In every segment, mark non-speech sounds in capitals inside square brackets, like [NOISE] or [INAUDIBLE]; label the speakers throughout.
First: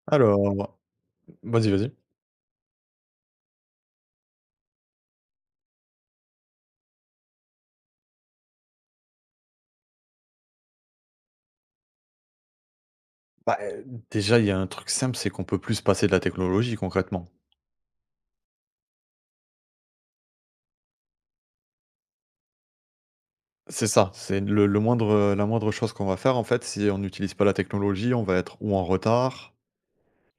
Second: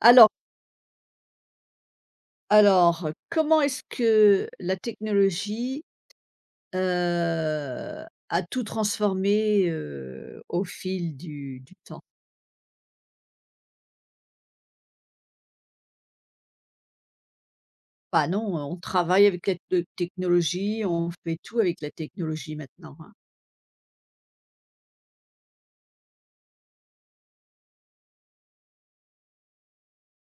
Speaker 1: Alors
Speaker 2: Alors vas-y, vas-y.
Speaker 1: alors, comment est-ce que la technologie, heu, a tout transformé, au fil du temps?
Speaker 2: Bah, déjà, il y a un truc simple, c'est qu'on peut plus se passer de la technologie concrètement.
Speaker 1: Bah, non, on travaille avec la te technologie, on fait tout avec la technologie maintenant, hein.
Speaker 2: C'est ça, c'est le moindre, la moindre chose qu'on va faire, en fait, si on n'utilise pas la technologie, on va être ou en retard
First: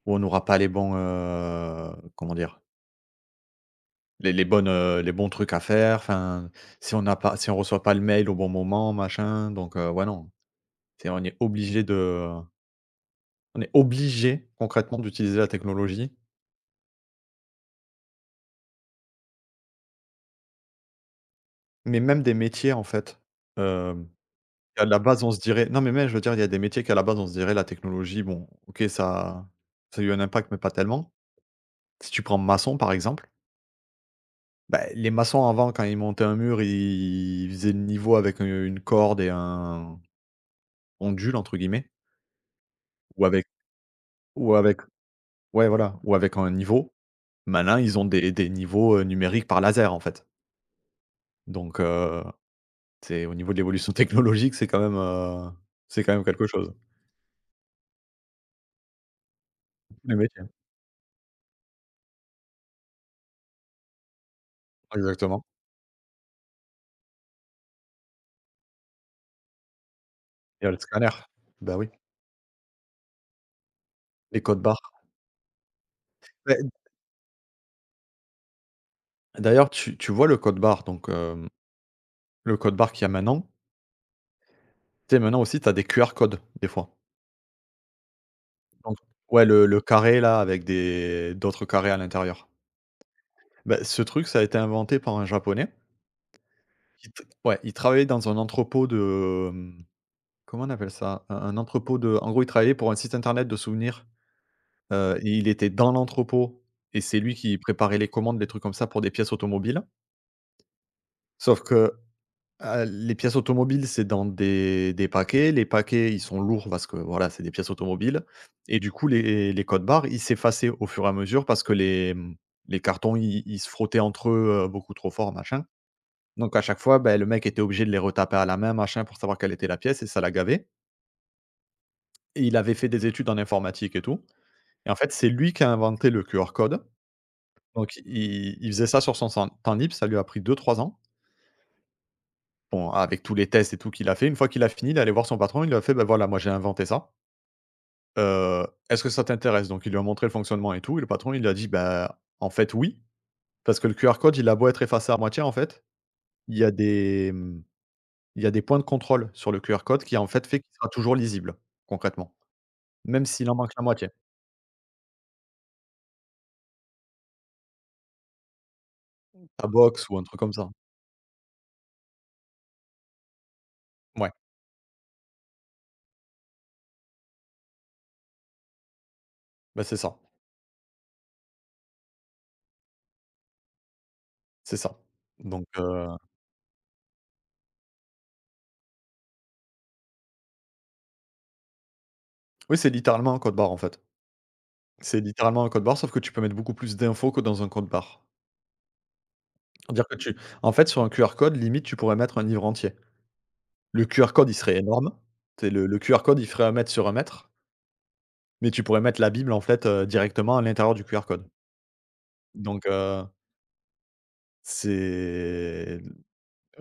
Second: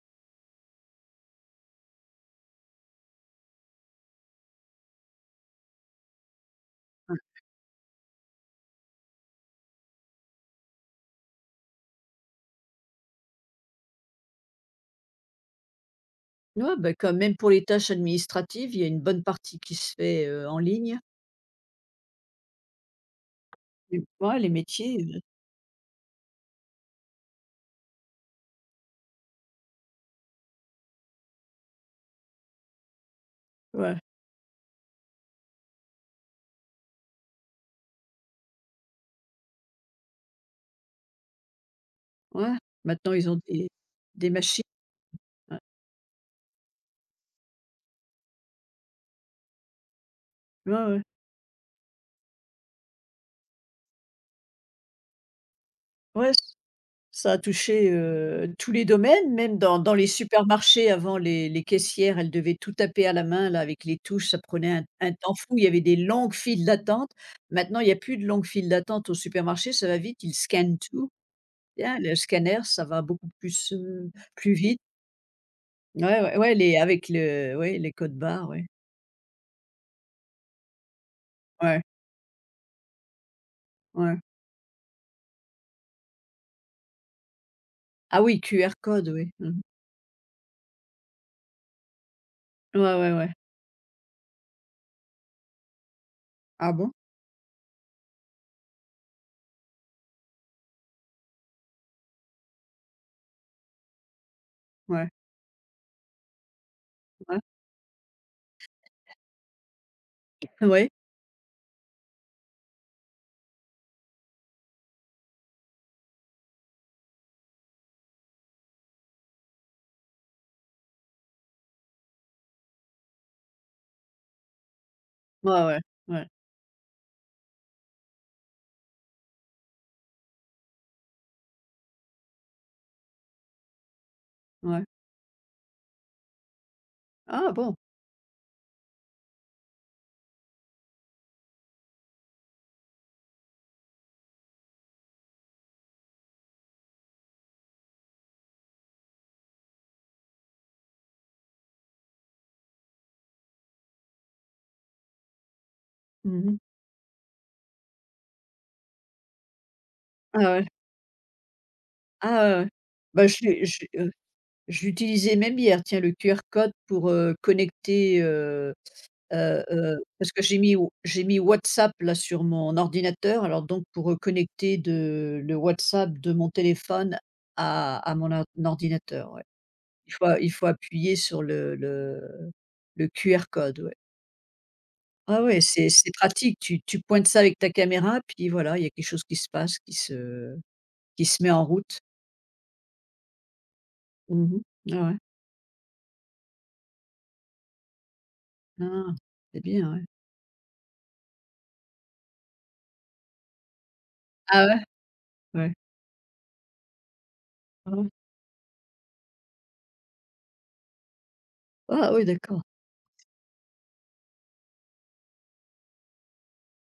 Speaker 2: ou on n'aura pas les bons, comment dire? Les bonnes, les bons trucs à faire, enfin, si on reçoit pas le mail au bon moment, machin, donc ouais, non. C'est on est obligé de On est obligé concrètement d'utiliser la technologie,
Speaker 1: Ouais, bah, quand même pour les tâches administratives, il y a une bonne partie qui se fait, en ligne.
Speaker 2: mais même des métiers, en fait,
Speaker 1: Tu vois, les
Speaker 2: qu'à la
Speaker 1: métiers,
Speaker 2: base, on se dirait non, mais même, je veux dire, il y a des métiers qu'à la base, on se dirait la technologie, bon, OK, ça a eu un impact, mais pas tellement. Si tu prends maçon, par exemple,
Speaker 1: ouais,
Speaker 2: bah, les maçons, avant, quand ils montaient un mur, ils faisaient le niveau avec, une corde et un «ondule» entre guillemets
Speaker 1: ouais, maintenant
Speaker 2: ou
Speaker 1: ils ont
Speaker 2: avec
Speaker 1: des
Speaker 2: ou
Speaker 1: machines,
Speaker 2: avec
Speaker 1: ouais.
Speaker 2: ouais, voilà, ou avec un niveau. Maintenant, ils ont des niveaux, numériques par laser, en fait.
Speaker 1: Ouais, ouais.
Speaker 2: Donc, c'est au niveau de l'évolution [LAUGHS] technologique, c'est quand même
Speaker 1: Ouais,
Speaker 2: quelque chose.
Speaker 1: ça a touché, tous les domaines, même dans les
Speaker 2: Les métiers
Speaker 1: supermarchés. Avant, les caissières, elles devaient tout taper à la main là avec les touches, ça prenait un temps
Speaker 2: exactement.
Speaker 1: fou, il y avait des longues files d'attente. Maintenant, il y a plus de longues files d'attente au supermarché, ça va vite, ils
Speaker 2: Il y a le
Speaker 1: scannent
Speaker 2: scanner.
Speaker 1: tout.
Speaker 2: Bah oui,
Speaker 1: Bien, le scanner, ça va beaucoup plus,
Speaker 2: les
Speaker 1: plus
Speaker 2: codes barres.
Speaker 1: vite. Ouais, ouais, ouais, les avec le ouais, les codes barres, ouais.
Speaker 2: D'ailleurs, tu vois le code barre,
Speaker 1: Ouais,
Speaker 2: qu'il y a maintenant,
Speaker 1: ouais.
Speaker 2: tu sais, maintenant aussi, tu as des QR codes, des fois.
Speaker 1: Ah oui, QR
Speaker 2: Donc
Speaker 1: code, oui.
Speaker 2: ouais,
Speaker 1: Mmh.
Speaker 2: le carré là, avec des d'autres carrés à l'intérieur.
Speaker 1: Ouais, ouais, ouais.
Speaker 2: Bah, ce truc, ça a été inventé par un japonais.
Speaker 1: Ah bon?
Speaker 2: Il t ouais, il travaillait dans un entrepôt comment on appelle ça? Un entrepôt de, en gros, il travaillait pour un site internet de souvenirs,
Speaker 1: Ouais,
Speaker 2: et il était dans l'entrepôt et c'est lui
Speaker 1: ouais.
Speaker 2: qui préparait les commandes, des trucs comme ça, pour des pièces automobiles.
Speaker 1: Oui.
Speaker 2: Sauf que Ah, les pièces automobiles, c'est dans des paquets. Les paquets, ils sont lourds parce que, voilà, c'est des pièces automobiles et du coup, les codes barres, ils s'effaçaient au fur et à mesure parce que les cartons, ils se frottaient entre eux, beaucoup trop fort, machin.
Speaker 1: Ouais, ouais, ouais,
Speaker 2: Donc à chaque fois, beh, le mec était obligé de les retaper à la main, machin, pour savoir quelle était la pièce et ça l'a gavé et il avait fait des études en informatique et tout
Speaker 1: ouais.
Speaker 2: et en fait, c'est lui qui a inventé le QR code.
Speaker 1: Ah bon?
Speaker 2: Donc i il faisait ça sur son san temps libre, ça lui a pris deux trois ans. Bon, ah, avec tous les tests et tout qu'il a fait, une fois qu'il a fini, il est allé voir son patron, il lui a fait: ben voilà, moi, j'ai inventé ça, est-ce que ça t'intéresse?» donc il lui a montré le fonctionnement et tout et le patron, il lui a dit: ben en fait, oui» parce que le QR code, il a beau être effacé à moitié, en fait,
Speaker 1: Mmh.
Speaker 2: il y a des, mmh, il y a des points de contrôle sur le QR code qui, en
Speaker 1: Ah
Speaker 2: fait, fait
Speaker 1: ouais.
Speaker 2: qu'il sera toujours lisible, concrètement,
Speaker 1: Ah, bah,
Speaker 2: même s'il en manque la moitié.
Speaker 1: je l'utilisais même hier, tiens, le QR code pour, connecter,
Speaker 2: Ta box ou un
Speaker 1: parce
Speaker 2: truc
Speaker 1: que
Speaker 2: comme
Speaker 1: j'ai
Speaker 2: ça.
Speaker 1: mis j'ai mis WhatsApp, là, sur mon ordinateur, alors donc pour,
Speaker 2: Ouais,
Speaker 1: connecter de le WhatsApp de mon téléphone à mon or ordinateur, ouais.
Speaker 2: ben
Speaker 1: Il faut il faut appuyer sur le QR code, ouais.
Speaker 2: c'est ça
Speaker 1: Ah ouais,
Speaker 2: donc,
Speaker 1: c'est pratique, tu pointes ça avec ta caméra, puis voilà, il y a quelque chose qui se passe, qui se met en route.
Speaker 2: oui, c'est littéralement un code barre, en fait.
Speaker 1: Mmh. Ouais, ouais.
Speaker 2: C'est littéralement un code barre, sauf que tu peux mettre beaucoup plus d'infos que dans un code barre.
Speaker 1: Ah, c'est bien, ouais.
Speaker 2: Dire que tu en fait, sur un QR code, limite, tu pourrais mettre un livre entier. Le QR code, il
Speaker 1: Ah
Speaker 2: serait
Speaker 1: ouais?
Speaker 2: énorme. C'est sais,
Speaker 1: Ouais.
Speaker 2: le QR code, il ferait un mètre sur un mètre,
Speaker 1: Ah ouais?
Speaker 2: mais tu pourrais mettre la Bible, en fait, directement à l'intérieur du QR code.
Speaker 1: Ah oui, d'accord.
Speaker 2: Donc, c'est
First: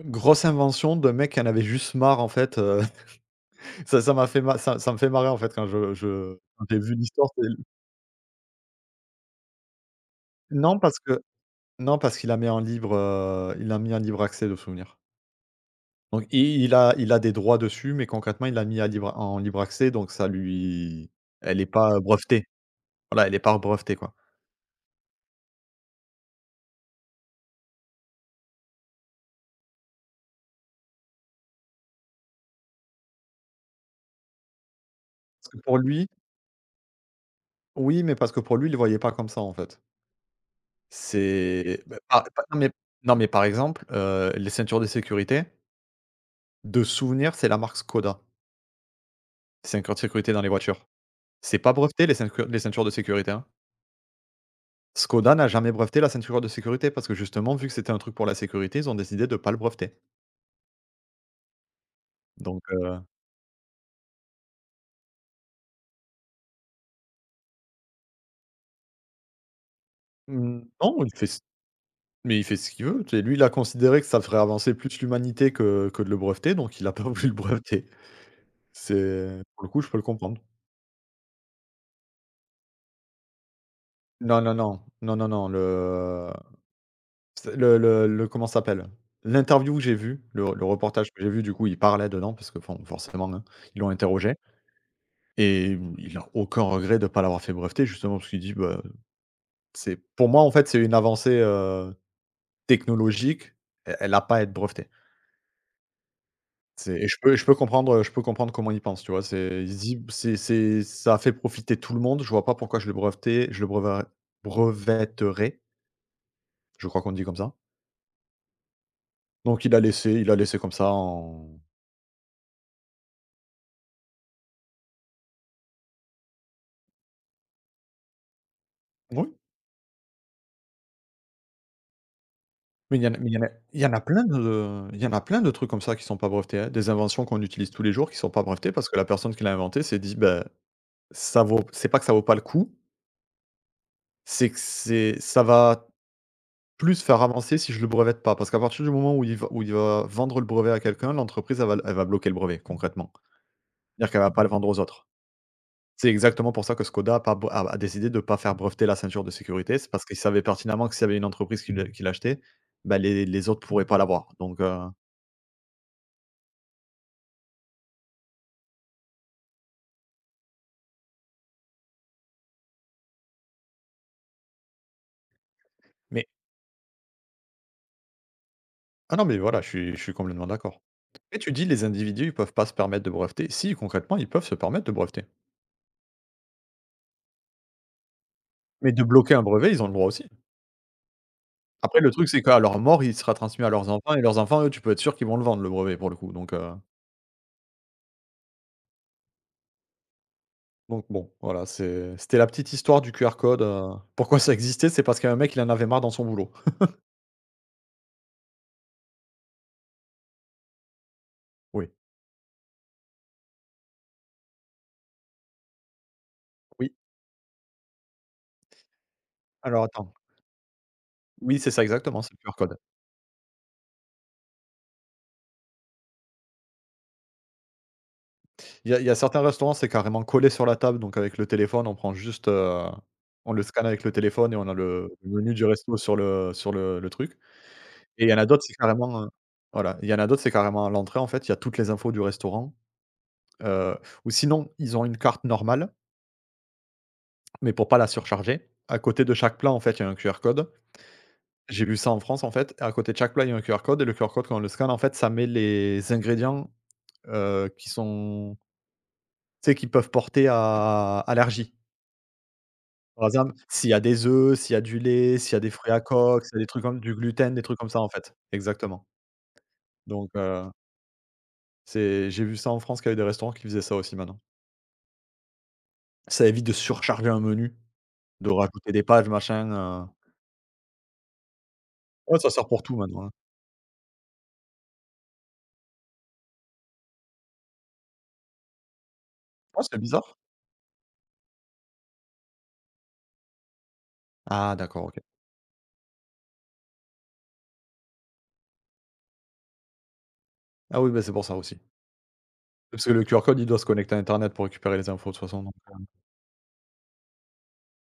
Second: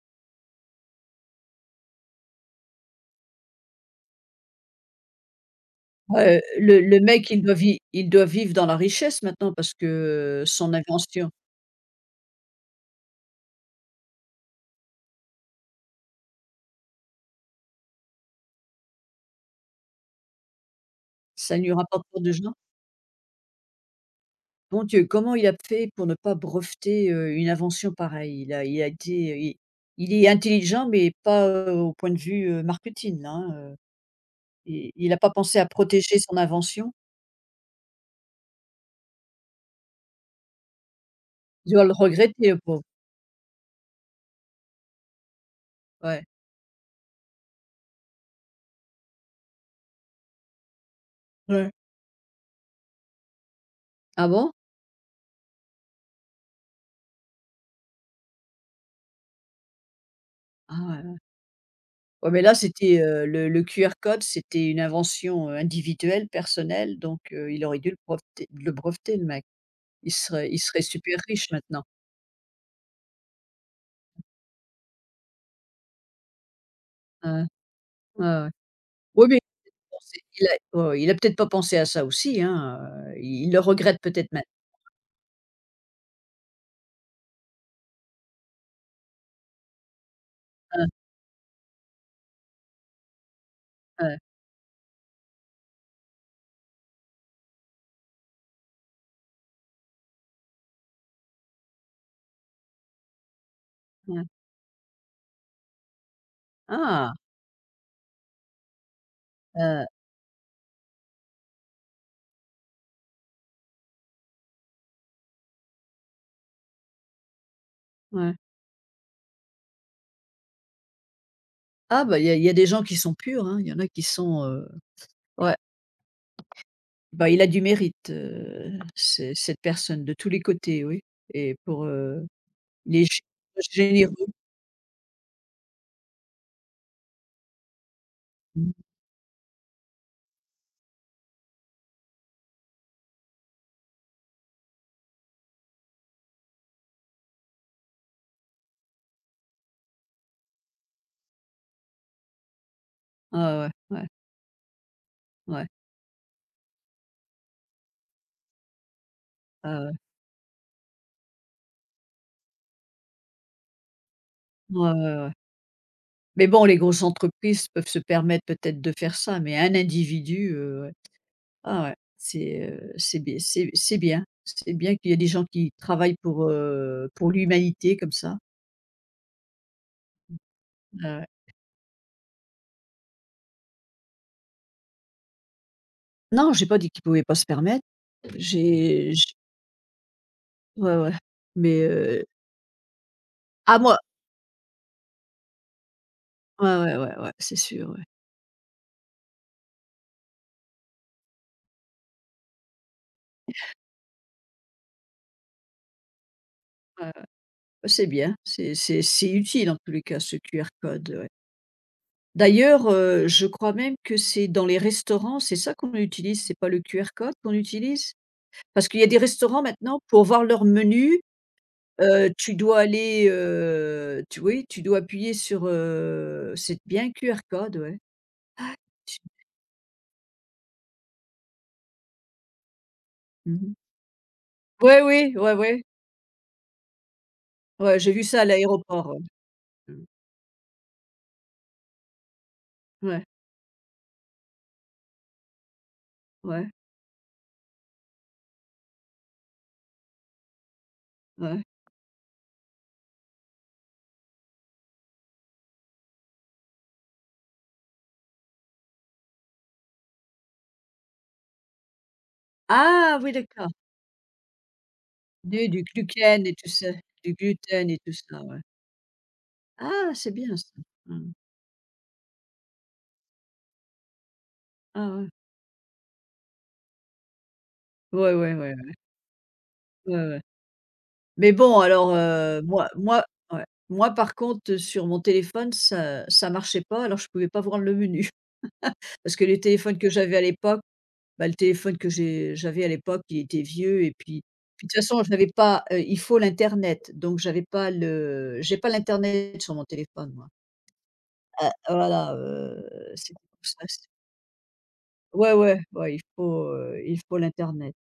Speaker 2: grosse invention de mec qui en avait juste marre, en fait, [LAUGHS] ça ça m'a fait ma ça ça me fait marrer, en fait, quand je
Speaker 1: Ouais,
Speaker 2: quand j'ai
Speaker 1: le
Speaker 2: vu
Speaker 1: le
Speaker 2: l'histoire,
Speaker 1: mec, il
Speaker 2: c'est
Speaker 1: doit vi il doit vivre dans la richesse maintenant parce que son
Speaker 2: non parce que
Speaker 1: invention,
Speaker 2: non parce qu'il a mis un libre, il a mis un libre accès de souvenir. Donc i il a des droits dessus, mais concrètement, il l'a mis à libre en libre accès, donc ça lui
Speaker 1: ça
Speaker 2: elle est
Speaker 1: lui
Speaker 2: pas
Speaker 1: rapporte pour de
Speaker 2: brevetée.
Speaker 1: gens.
Speaker 2: Voilà, elle est pas brevetée, quoi.
Speaker 1: Mon Dieu, comment il a fait pour ne pas breveter, une invention pareille? Il a été il est intelligent, mais pas, au point de vue, marketing, là, hein, il n'a pas
Speaker 2: Parce
Speaker 1: pensé
Speaker 2: que
Speaker 1: à
Speaker 2: pour lui
Speaker 1: protéger son invention?
Speaker 2: oui, mais parce que pour lui, il le voyait pas comme ça, en fait.
Speaker 1: Il
Speaker 2: C'est
Speaker 1: doit le
Speaker 2: bah, par par
Speaker 1: regretter,
Speaker 2: non,
Speaker 1: le pauvre.
Speaker 2: mais par exemple, les ceintures de sécurité,
Speaker 1: Ouais.
Speaker 2: de souvenir, c'est la marque Skoda, ceinture de sécurité dans les voitures. C'est
Speaker 1: Ouais.
Speaker 2: pas breveté les ceintures de sécurité, hein.
Speaker 1: Ah bon?
Speaker 2: Skoda n'a jamais breveté la ceinture de sécurité parce que justement, vu que c'était un truc pour la sécurité, ils ont décidé de pas le breveter.
Speaker 1: Ah ouais. Ouais, mais là,
Speaker 2: Donc,
Speaker 1: c'était, le QR code, c'était une invention, individuelle, personnelle, donc il aurait dû le breveter le mec. Il serait il
Speaker 2: mmh,
Speaker 1: serait
Speaker 2: non, il
Speaker 1: super
Speaker 2: fait c
Speaker 1: riche maintenant.
Speaker 2: mais il fait ce qu'il veut. Tu sais, lui, il a considéré que ça ferait avancer plus l'humanité que de le breveter, donc il a pas [LAUGHS] voulu
Speaker 1: Ouais,
Speaker 2: le breveter.
Speaker 1: ouais, ouais. Oui, mais
Speaker 2: C'est pour le coup, je peux
Speaker 1: bon,
Speaker 2: le
Speaker 1: c'est
Speaker 2: comprendre.
Speaker 1: il a ouais, ouais, il a peut-être pas pensé à ça aussi, hein, il le regrette peut-être
Speaker 2: Non,
Speaker 1: même.
Speaker 2: non, non. Non, non, non, le c'est le comment ça s'appelle? L'interview que j'ai vue, le
Speaker 1: Ouais,
Speaker 2: reportage que j'ai vu, du coup, il parlait dedans parce que bon, forcément, hein, ils l'ont
Speaker 1: ouais,
Speaker 2: interrogé et il a aucun regret de ne pas l'avoir fait breveter justement parce qu'il dit: «Bah, c'est pour moi, en fait, c'est une avancée, technologique, e elle n'a
Speaker 1: ouais.
Speaker 2: pas à être brevetée. C'est et
Speaker 1: Ah,
Speaker 2: je peux comprendre comment ils pensent, tu vois? C'est ils se
Speaker 1: heu,
Speaker 2: disent: «C'est ça a fait profiter tout le monde, je vois pas pourquoi je le breve brevetterais», je crois qu'on dit comme ça.
Speaker 1: ouais.
Speaker 2: Donc il a laissé comme ça en
Speaker 1: Ah, bah, il y a des gens qui sont purs, hein, il y en a qui sont, ouais, bah, il a du mérite,
Speaker 2: oui,
Speaker 1: ce cette personne de tous les côtés, oui et pour, il
Speaker 2: mais
Speaker 1: est gé généreux.
Speaker 2: il y en a plein de trucs comme ça qui sont pas brevetés, hein. Des inventions qu'on utilise tous les jours qui sont pas brevetées
Speaker 1: Mmh.
Speaker 2: parce que la personne qui l'a inventé s'est dit: ben ça vaut c'est pas que ça vaut pas le coup, c'est que c'est ça va plus faire avancer si je le brevette pas, parce qu'à partir du moment où il va vendre le brevet à quelqu'un, l'entreprise elle va bloquer le brevet concrètement.
Speaker 1: Ah ouais, ouais,
Speaker 2: C'est-à-dire qu'elle va pas le vendre aux autres.
Speaker 1: ouais.
Speaker 2: C'est exactement pour ça que Skoda a décidé de ne pas faire breveter la ceinture de sécurité,
Speaker 1: Ah
Speaker 2: c'est
Speaker 1: ouais.
Speaker 2: parce qu'ils savaient pertinemment que s'il y avait une entreprise qui l'achetait, bah, les autres pourraient pas l'avoir donc,
Speaker 1: Ouais, ouais, ouais. Ouais. Mais bon, les grosses entreprises peuvent se permettre peut-être de faire ça, mais un individu, ouais. Ah ouais, c'est, c'est bien. C'est bien qu'il y ait des gens qui travaillent
Speaker 2: mais
Speaker 1: pour l'humanité comme ça.
Speaker 2: ah non, mais voilà, je suis complètement d'accord.
Speaker 1: Ah ouais.
Speaker 2: Et tu dis les individus, ils peuvent pas se permettre de breveter. Si, concrètement, ils peuvent se permettre de breveter,
Speaker 1: Non, j'ai pas dit qu'ils pouvaient pas se permettre.
Speaker 2: mais de
Speaker 1: J'ai
Speaker 2: bloquer
Speaker 1: j
Speaker 2: un brevet, ils ont le droit aussi.
Speaker 1: ouais, ouais. mais
Speaker 2: Après le
Speaker 1: heu,
Speaker 2: truc, c'est qu'à leur mort, il sera transmis à
Speaker 1: ah
Speaker 2: leurs
Speaker 1: moi
Speaker 2: enfants et leurs enfants, eux, tu peux être sûr qu'ils vont le vendre le brevet pour le coup,
Speaker 1: ouais, ouais, ouais, ouais, c'est sûr, ouais.
Speaker 2: donc bon, voilà, c'était la petite histoire du QR code, [LAUGHS] pourquoi ça existait? C'est parce qu'un mec, il en avait marre dans son boulot.
Speaker 1: Ouais, ouais. C'est bien, c'est utile en tous les cas ce QR code, ouais.
Speaker 2: Oui,
Speaker 1: D'ailleurs, je crois même que c'est dans les restaurants, c'est ça qu'on utilise, c'est pas le
Speaker 2: oui,
Speaker 1: QR code qu'on utilise? Parce qu'il y a des restaurants
Speaker 2: alors
Speaker 1: maintenant
Speaker 2: attends.
Speaker 1: pour voir leur menu,
Speaker 2: Oui, c'est ça exactement, c'est le
Speaker 1: tu
Speaker 2: QR code.
Speaker 1: dois aller, tu oui, tu dois appuyer sur, c'est bien QR code, ouais.
Speaker 2: Il y a
Speaker 1: Tu
Speaker 2: certains restaurants, c'est carrément collé sur la table, donc avec le téléphone, on prend juste, on le
Speaker 1: Mmh.
Speaker 2: scanne avec le téléphone et on a
Speaker 1: Ouais,
Speaker 2: le
Speaker 1: oui,
Speaker 2: menu
Speaker 1: ouais,
Speaker 2: du
Speaker 1: ouais.
Speaker 2: resto sur le truc
Speaker 1: Ouais, j'ai vu
Speaker 2: et il y en
Speaker 1: ça
Speaker 2: a
Speaker 1: à
Speaker 2: d'autres, c'est
Speaker 1: l'aéroport, ouais.
Speaker 2: carrément, voilà,
Speaker 1: Mmh.
Speaker 2: il y en a d'autres, c'est carrément à l'entrée, en fait, il y a toutes les infos du restaurant.
Speaker 1: Ouais,
Speaker 2: Heu, ou sinon, ils ont une carte normale,
Speaker 1: ouais,
Speaker 2: mais pour pas la surcharger. À côté de chaque plat, en fait, il y a un QR code.
Speaker 1: ouais.
Speaker 2: J'ai vu ça en France, en fait. À côté de chaque plat, il y a un QR code et le QR code, quand on le scanne, en fait, ça met les ingrédients, qui sont tu sais, qui peuvent porter à allergie.
Speaker 1: Ah
Speaker 2: Par
Speaker 1: oui,
Speaker 2: exemple,
Speaker 1: d'accord.
Speaker 2: s'il y a des œufs, s'il y a du lait, s'il y a des
Speaker 1: Du
Speaker 2: fruits à coque,
Speaker 1: glucène
Speaker 2: s'il
Speaker 1: et
Speaker 2: y a des
Speaker 1: tout
Speaker 2: trucs
Speaker 1: ça,
Speaker 2: comme du
Speaker 1: du
Speaker 2: gluten, des trucs comme
Speaker 1: gluten et
Speaker 2: ça, en
Speaker 1: tout
Speaker 2: fait.
Speaker 1: ça, ouais.
Speaker 2: Exactement.
Speaker 1: Ah,
Speaker 2: Donc,
Speaker 1: c'est bien ça. Mmh.
Speaker 2: c'est j'ai vu ça en France, qu'il y avait des restaurants qui faisaient ça aussi, maintenant.
Speaker 1: Ah ouais.
Speaker 2: Ça évite de surcharger un menu,
Speaker 1: Ouais,
Speaker 2: de
Speaker 1: ouais, ouais, ouais.
Speaker 2: rajouter des pages, machin, heu.
Speaker 1: Ouais, ouais. Mais bon, alors,
Speaker 2: Ouais, ça sert pour
Speaker 1: moi
Speaker 2: tout,
Speaker 1: moi
Speaker 2: maintenant, hein.
Speaker 1: ouais, moi par contre, sur mon téléphone, ça marchait pas, alors je pouvais pas voir le menu. [LAUGHS] Parce que les
Speaker 2: Ah, c'est
Speaker 1: téléphones que j'avais
Speaker 2: bizarre.
Speaker 1: à l'époque, bah, le téléphone que j'avais à l'époque, il était vieux et puis
Speaker 2: Ah
Speaker 1: de toute
Speaker 2: d'accord, OK.
Speaker 1: façon, j'avais pas, il faut l'internet, donc j'ai pas l'internet sur mon téléphone moi.
Speaker 2: Ah oui, bah, c'est pour ça aussi.
Speaker 1: Voilà,
Speaker 2: Parce que le
Speaker 1: c'est
Speaker 2: QR code,
Speaker 1: pour
Speaker 2: il
Speaker 1: ça,
Speaker 2: doit se
Speaker 1: c'est
Speaker 2: connecter à internet pour récupérer les infos de toute
Speaker 1: ouais,
Speaker 2: façon, donc
Speaker 1: ouais, ouais, il faut l'internet.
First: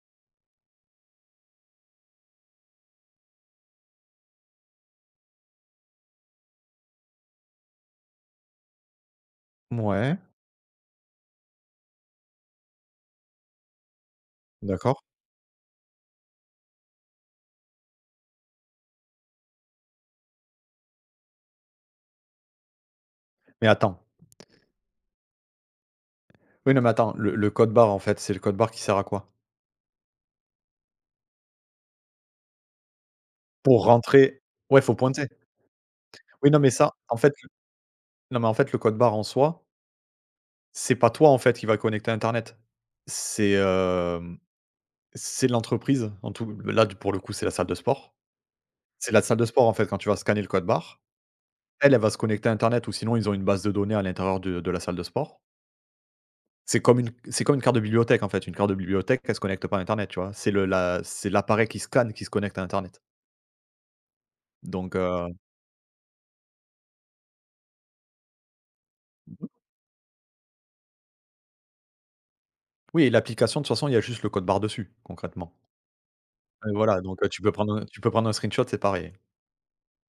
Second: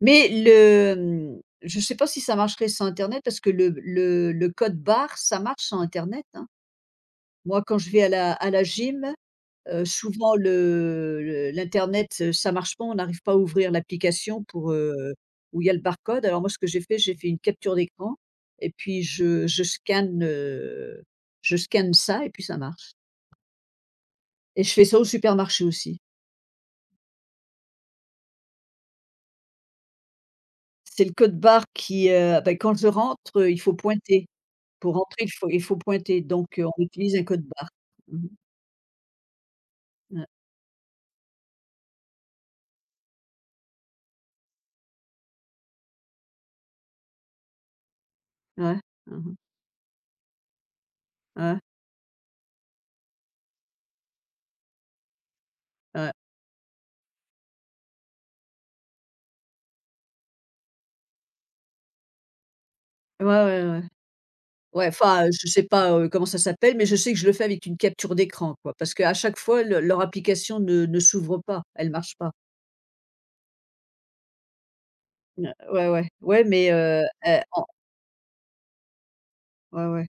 Speaker 1: Mais je ne sais pas si ça marcherait sans internet parce que le code barre, ça marche sans internet, hein. Moi, quand je vais à la gym,
Speaker 2: mouais,
Speaker 1: souvent le l'internet, ça marche pas, on n'arrive pas à ouvrir l'application pour,
Speaker 2: d'accord.
Speaker 1: où il y a le barcode. Alors moi, ce que j'ai fait une capture d'écran et puis je scanne ça et puis ça marche
Speaker 2: Mais attends,
Speaker 1: et je fais ça au supermarché aussi.
Speaker 2: oui, non, mais attends, le code barre en fait, c'est le code barre qui sert à quoi?
Speaker 1: C'est le code barre qui, bah, quand je rentre, il faut
Speaker 2: Pour
Speaker 1: pointer.
Speaker 2: rentrer, ouais, faut
Speaker 1: Pour rentrer,
Speaker 2: pointer.
Speaker 1: il faut pointer,
Speaker 2: Oui, non,
Speaker 1: donc
Speaker 2: mais
Speaker 1: on
Speaker 2: ça, en
Speaker 1: utilise un
Speaker 2: fait
Speaker 1: code barre. Mmh.
Speaker 2: non, mais en fait, le code barre en soi,
Speaker 1: Ouais.
Speaker 2: c'est pas toi en fait qui va connecter à internet. C'est, c'est l'entreprise en tout là, pour le coup, c'est la salle de sport.
Speaker 1: Ouais. Ouais.
Speaker 2: C'est la
Speaker 1: Mmh.
Speaker 2: salle de sport en fait, quand tu vas scanner le code barre, elle, elle va se connecter à internet ou sinon ils ont une base de données à l'intérieur de la salle de sport.
Speaker 1: Ouais, ouais.
Speaker 2: C'est comme une carte de bibliothèque, en fait. Une carte de bibliothèque, elle se connecte pas à internet, tu vois? C'est le la c'est l'appareil qui scanne qui se connecte à internet.
Speaker 1: Ouais, ouais, ouais. Ouais. Ouais,
Speaker 2: Donc
Speaker 1: enfin, je sais pas, comment ça s'appelle, mais je sais que je le fais avec une capture d'écran, quoi, parce qu'à chaque fois, le leur application ne s'ouvre pas, elle marche pas.
Speaker 2: oui, et l'application, de toute façon, il y a juste le code barre dessus,
Speaker 1: N
Speaker 2: concrètement.
Speaker 1: Ouais, ouais. Ouais, mais
Speaker 2: Et voilà, donc
Speaker 1: eh,
Speaker 2: tu peux
Speaker 1: en
Speaker 2: prendre un tu peux prendre un screenshot, c'est pareil.
Speaker 1: ouais, ouais.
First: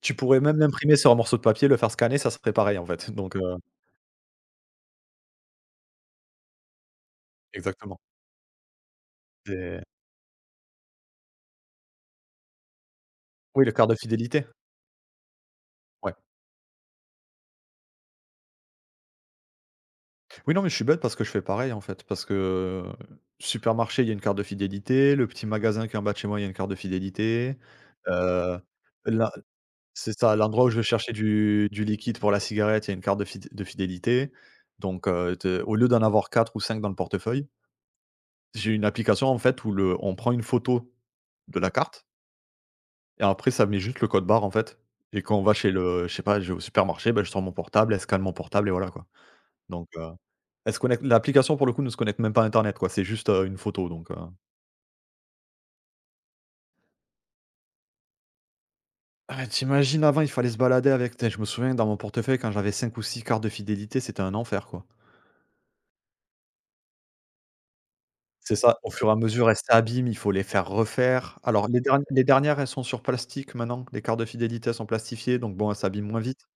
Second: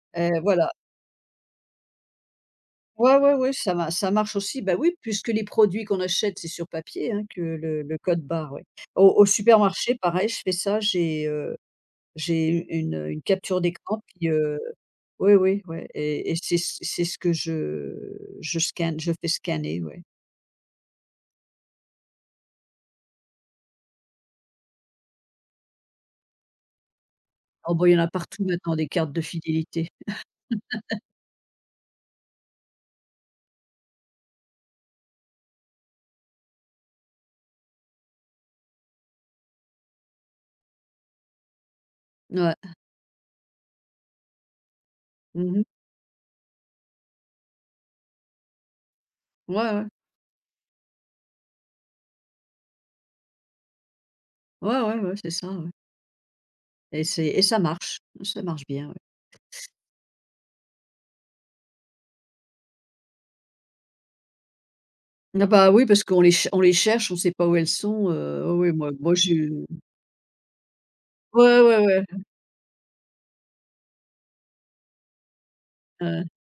Speaker 2: Tu
Speaker 1: Eh,
Speaker 2: pourrais même
Speaker 1: voilà.
Speaker 2: l'imprimer sur un morceau de papier, le faire scanner, ça serait pareil, en fait.
Speaker 1: Ouais,
Speaker 2: Donc
Speaker 1: ouais, ouais, ça marche aussi. Bah, oui, puisque les produits qu'on achète, c'est sur papier, hein, que le
Speaker 2: exactement.
Speaker 1: code barre, ouais. Au
Speaker 2: C'est
Speaker 1: supermarché, pareil, je fais ça, J'ai une capture
Speaker 2: oui, le carte de
Speaker 1: d'écran puis,
Speaker 2: fidélité.
Speaker 1: oui, oui, ouais
Speaker 2: Ouais.
Speaker 1: et c'est ce que je scanne, je fais scanner, ouais.
Speaker 2: Oui, non, mais je suis bête parce que je fais pareil, en fait. Parce que, supermarché, il y a une carte de fidélité, le petit magasin qui est en bas de chez moi, il y a une carte de fidélité,
Speaker 1: Oh bah, il y en a partout
Speaker 2: heu,
Speaker 1: maintenant des cartes de fidélité.
Speaker 2: c'est ça, l'endroit où je vais chercher du liquide pour la cigarette, il y a une carte de fid de fidélité. Donc, te au lieu d'en avoir 4 ou 5 dans le portefeuille, j'ai une application en fait où le on prend une photo de la carte
Speaker 1: Ouais.
Speaker 2: et après ça met juste le code barre en fait et quand on va
Speaker 1: Mmh.
Speaker 2: chez le je sais pas, je vais au supermarché, ben je sors mon portable, elle scanne mon portable et voilà quoi.
Speaker 1: Ouais, ouais.
Speaker 2: Donc, elle se connecte l'application pour le coup ne se connecte même pas à internet quoi, c'est juste, une photo donc,
Speaker 1: Ouais, ouais, ouais, c'est ça, ouais et ça marche bien, ouais.
Speaker 2: ah tu avant il fallait se balader avec tu je me souviens dans mon portefeuille quand j'avais 5 ou 6 cartes de fidélité, c'était un enfer quoi.
Speaker 1: Ah bah, oui, parce qu'on les ch on les cherche, on sait pas où elles sont,
Speaker 2: C'est
Speaker 1: oui, oui,
Speaker 2: ça, au
Speaker 1: moi
Speaker 2: fur et
Speaker 1: moi,
Speaker 2: à
Speaker 1: je
Speaker 2: mesure, elles s'abîment, il faut les faire refaire.
Speaker 1: ouais,
Speaker 2: Alors les
Speaker 1: ouais,
Speaker 2: derni
Speaker 1: ouais,
Speaker 2: les dernières, elles sont sur plastique maintenant, les cartes de fidélité, sont plastifiées, donc bon, elles s'abîment moins
Speaker 1: ouais.
Speaker 2: vite.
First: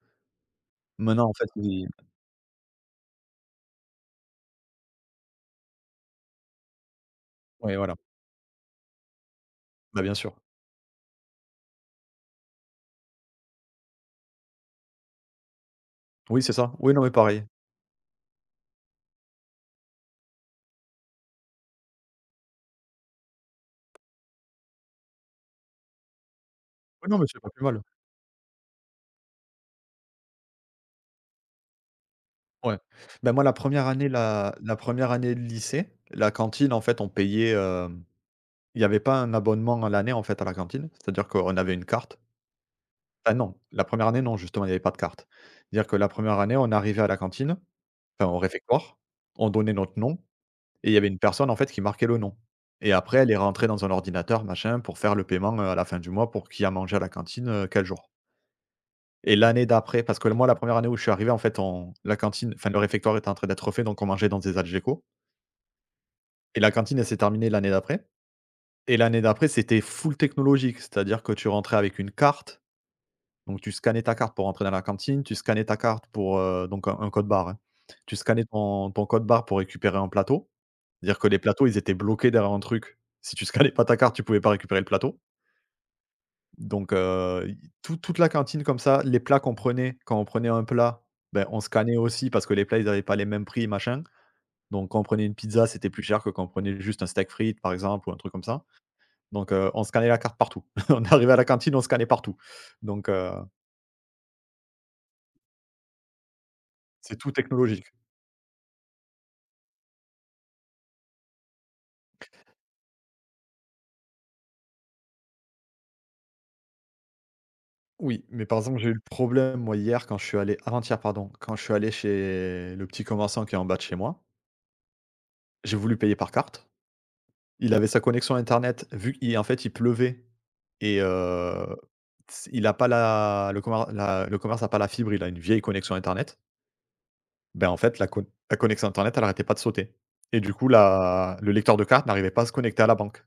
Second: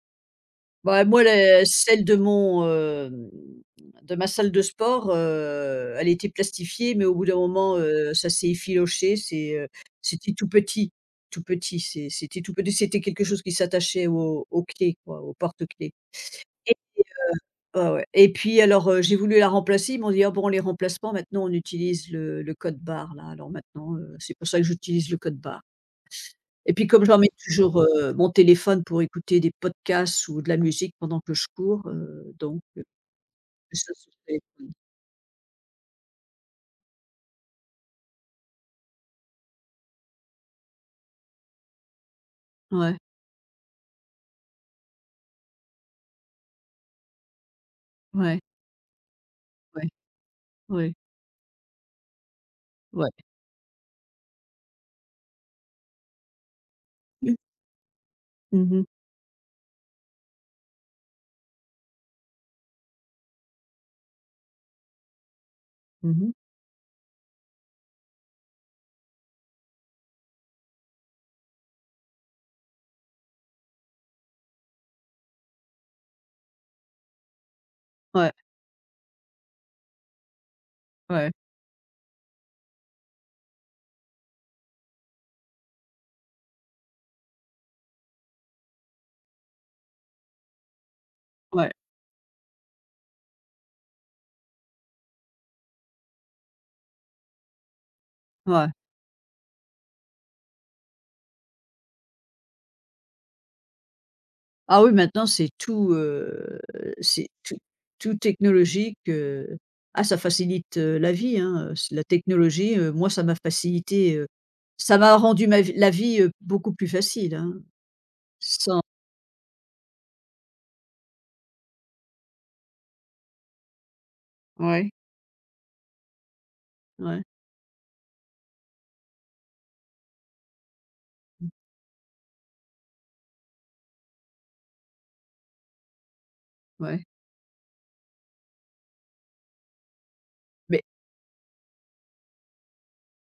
Speaker 1: Bah, moi,
Speaker 2: Maintenant, en fait,
Speaker 1: les
Speaker 2: oui,
Speaker 1: celle de mon, de ma salle de sport, elle était plastifiée, mais au bout d'un
Speaker 2: oui,
Speaker 1: moment,
Speaker 2: voilà.
Speaker 1: ça s'est effiloché,
Speaker 2: Bah, bien
Speaker 1: c'était
Speaker 2: sûr.
Speaker 1: tout petit, c'était tout petit, c'était quelque chose qui s'attachait au aux clés, quoi, aux porte-clés
Speaker 2: Oui, c'est ça.
Speaker 1: et
Speaker 2: Oui, non, mais pareil.
Speaker 1: ouais, ouais et puis alors, j'ai voulu la remplacer, ils m'ont dit: «Ah bon, les remplacements maintenant on utilise le code barre là, alors maintenant, c'est pour ça que j'utilise le code barre». Et puis comme
Speaker 2: Oui, non,
Speaker 1: j'en
Speaker 2: mais
Speaker 1: mets
Speaker 2: c'est pas plus mal.
Speaker 1: toujours, mon téléphone pour écouter des podcasts ou de la musique pendant que je cours, donc
Speaker 2: Ouais. Ben moi, la
Speaker 1: tout
Speaker 2: première
Speaker 1: ça
Speaker 2: année,
Speaker 1: sur le
Speaker 2: la
Speaker 1: téléphone.
Speaker 2: la 1re année de lycée, la cantine, en fait, on payait, il n'y avait pas un abonnement à l'année, en fait, à la cantine. C'est-à-dire qu'on avait une carte.
Speaker 1: Ouais,
Speaker 2: Ah non, la première année, non, justement, il n'y avait pas de carte. C'est-à-dire que la première année, on arrivait à la cantine, enfin au
Speaker 1: ouais,
Speaker 2: réfectoire, on donnait
Speaker 1: ouais,
Speaker 2: notre nom. Et il
Speaker 1: ouais,
Speaker 2: y avait une personne en fait qui marquait le nom. Et
Speaker 1: ouais.
Speaker 2: après, elle est rentrée dans un ordinateur, machin, pour faire le paiement, à la fin du mois pour qui a mangé à la cantine, quel jour.
Speaker 1: Mmh. Mh.
Speaker 2: Et l'année d'après, parce que moi la première année où je suis arrivé en fait on la cantine, enfin le réfectoire était en train d'être refait, donc on mangeait dans des algéco
Speaker 1: Mmh.
Speaker 2: et la cantine elle s'est terminée l'année d'après et l'année d'après c'était full technologique. C'est-à-dire que tu rentrais avec une carte, donc tu scannais ta carte pour rentrer dans la cantine, tu scannais ta carte pour, donc un code barre, hein. Tu
Speaker 1: Ouais,
Speaker 2: scannais ton code barre pour récupérer un plateau. Dire que
Speaker 1: ouais,
Speaker 2: les plateaux, ils étaient bloqués derrière un truc. Si tu scannais pas ta carte, tu pouvais pas récupérer le plateau. Donc, i toute la cantine comme ça, les plats qu'on prenait, quand on prenait un plat, ben, on
Speaker 1: ouais,
Speaker 2: scannait aussi parce que les plats, ils avaient pas les mêmes prix, machin. Donc quand on prenait une pizza, c'était plus cher que quand on prenait juste un steak frites, par exemple, ou un truc comme ça.
Speaker 1: ouais.
Speaker 2: Donc, on scannait la carte partout. [LAUGHS] On arrivait à la cantine, on scannait partout. Donc,
Speaker 1: Ah oui, maintenant
Speaker 2: c'est
Speaker 1: c'est
Speaker 2: tout
Speaker 1: tout
Speaker 2: technologique.
Speaker 1: tout technologique. Ah ça facilite, la vie, hein, c'est la technologie, moi ça m'a facilité, ça m'a rendu ma vie la vie, beaucoup plus facile, hein.
Speaker 2: Oui, mais par exemple,
Speaker 1: Sans
Speaker 2: j'ai eu le problème, moi, hier, quand je suis allé avant-hier, pardon, quand je suis allé chez le petit commerçant qui est en bas de chez moi,
Speaker 1: Ouais,
Speaker 2: j'ai voulu payer par carte.
Speaker 1: ouais,
Speaker 2: Il avait sa connexion internet, vu qu'il en fait, il pleuvait et s il a pas la le commer la le commerce a pas la fibre, il a une vieille connexion internet.
Speaker 1: ouais.
Speaker 2: Ben en fait, la connexion internet, elle arrêtait pas de sauter et du coup,
Speaker 1: Mais
Speaker 2: la le lecteur de carte n'arrivait pas à se connecter à la banque.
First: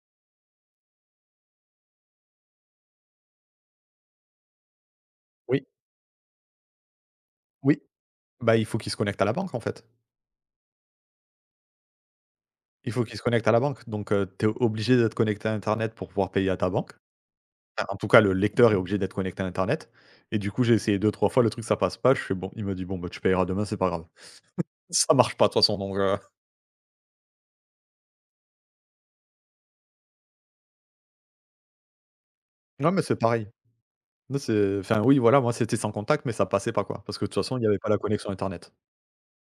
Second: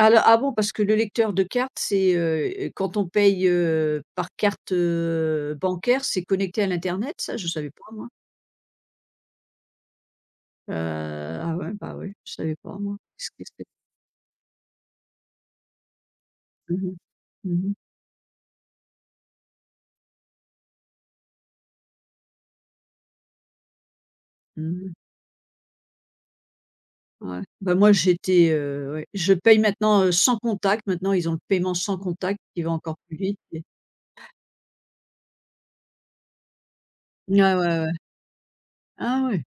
Speaker 1: alors, ah bon, parce que le lecteur de cartes, quand on paye, par carte,
Speaker 2: Oui,
Speaker 1: bancaire, c'est connecté à l'internet ça? Je savais
Speaker 2: oui.
Speaker 1: pas moi.
Speaker 2: Bah, il faut qu'il se connecte à la banque, en fait.
Speaker 1: Ah ouais, bah oui je savais pas
Speaker 2: Il
Speaker 1: moi.
Speaker 2: faut qu'il se
Speaker 1: Qu'est-ce que
Speaker 2: connecte à la
Speaker 1: c'est?
Speaker 2: banque, donc tu es obligé d'être connecté à internet pour pouvoir payer à ta
Speaker 1: Mmh.
Speaker 2: banque.
Speaker 1: Mh. Mmh.
Speaker 2: Enfin, en tout cas, le lecteur est obligé d'être connecté à internet et du coup, j'ai essayé deux trois fois, le truc ça passe pas, je fais: «Bon», il me dit: «Bon, bah, tu payeras demain, c'est pas grave». [LAUGHS]
Speaker 1: Mmh.
Speaker 2: Ça marche pas de toute façon donc
Speaker 1: Ouais. Bah moi ouais, je paye maintenant, sans contact. Maintenant ils ont le paiement sans contact qui va
Speaker 2: non,
Speaker 1: encore
Speaker 2: mais c'est
Speaker 1: plus vite
Speaker 2: pareil.
Speaker 1: et
Speaker 2: Nous, c'est enfin, oui, voilà, moi, c'était sans contact, mais ça passait pas, quoi, parce que de toute
Speaker 1: ouais,
Speaker 2: façon, il y avait
Speaker 1: ouais,
Speaker 2: pas
Speaker 1: ouais.
Speaker 2: la connexion internet.
Speaker 1: Ah ouais!